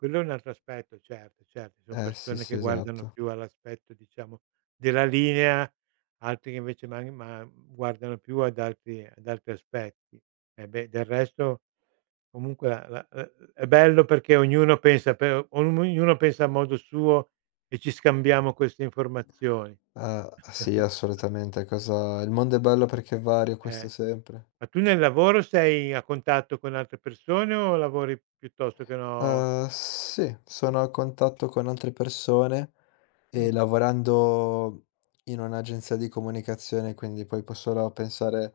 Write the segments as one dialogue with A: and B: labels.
A: Quello è un altro aspetto, certo, cer ci son
B: Eh sì,
A: persone
B: sì,
A: che guardano
B: esatto.
A: più all'aspetto, diciamo della linea, altri che invece man ma uhm, guardano più ad altri ad altri aspetti. E beh, del resto, comunque a la uhm, è è bello perché ognuno pensa per om ognuno pensa a modo suo, e ci scambiamo queste informazioni.
B: Ah, sì assolutamente cosa il mondo è bello perché è vario,
A: Eh.
B: questo sempre.
A: Ma tu nel lavoro sei a contatto con altre persone o lavori piuttosto che no
B: Ehm, sì, sono a contatto con altre persone
A: Mh.
B: e lavorando in un'agenzia di comunicazione, quindi puoi può solo a pensare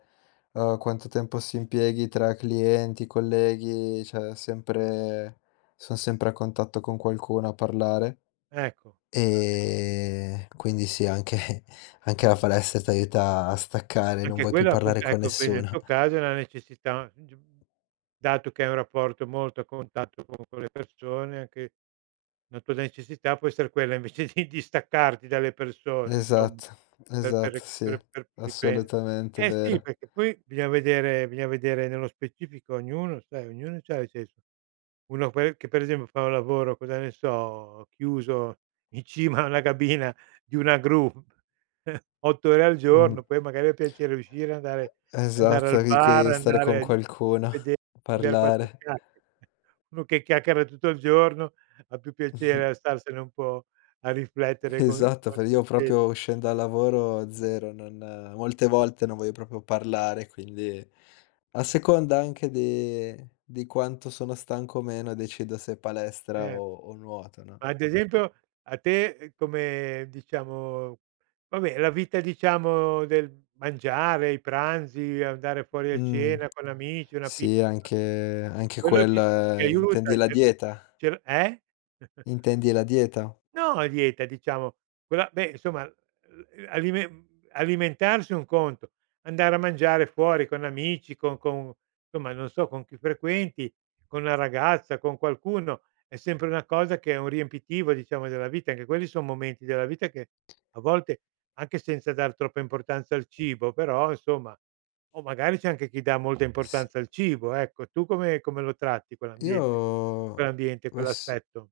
B: a quanto tempo si impieghi tra clienti, colleghi, cioè è sempre son sempre a contatto con qualcuno a parlare.
A: Ecco. [unintelligible]
B: Ehm, quindi sì, anche anche la palestra ti aiuta a staccare, non
A: Anche
B: vuoi più
A: quella è
B: parlare
A: appunt
B: con
A: ecco qui nel
B: nessuno.
A: tuo caso è na necessità, g uhm, dato che hai un rapporto molto a contatto con con le persone, anche la tua necessità può essere quella invece di distaccarti dalle persone, insomma,
B: Esatto,
A: per per
B: esatto,
A: re
B: sì,
A: per per riprende
B: assolutamente,
A: eh sì,
B: vero.
A: perché poi bisogna vedere, bisogna vedere nello specifico ognuno, sai, ognuno c'ha i se so uno poi che per esempio fa un lavoro, cosa ne so, chiuso in cima a una cabina di una gru 8 ore al
B: Mh.
A: giorno, poi magari ha piacere di uscire, andare andare
B: Esatto,
A: al
B: lì
A: bar,
B: che stare
A: andare
B: con
A: a d
B: qualcuno, a
A: vede scambiare 4
B: parlare.
A: chiacchie uno che chiacchiera tutto il giorno ha più piacere a starsene un po' a riflettere co
B: Esatto, fai io
A: [unintelligible]
B: proprio uscen dal lavoro, 0, non molte volte non voglio proprio parlare, quindi a seconda anche de di quanto sono stanco o meno decido se palestra
A: Cer
B: o o nuoto, no?
A: ma ad esempio, a te, ehm, come diciamo vabbè la vita diciamo del mangiare, i pranzi, andare fuori a
B: Mh.
A: cena con amici, una pizza.
B: Sì, anche anche
A: Quello ti ti
B: quella intendi
A: aiuta,
B: la
A: ti
B: dieta?
A: cioè l eh?
B: Intendi la dieta?
A: No a dieta, diciamo. Quella beh insomma, uhm, uhm, alimen alimentarsi è un conto, andare a mangiare fuori con amici, con con insomma non so, con chi frequenti, con la ragazza, con qualcuno, è sempre una cosa che è un riempitivo diciamo della vita. Anche quelli son momenti della vita che a volte, anche senza dar troppa importanza al cibo, però, insomma. O magari c'è anche chi dà molta
B: S
A: importanza al cibo, ecco. Tu come come lo tratti quell'ambiente lì?
B: Io
A: Quell'ambiente,
B: ma s
A: quell'aspetto?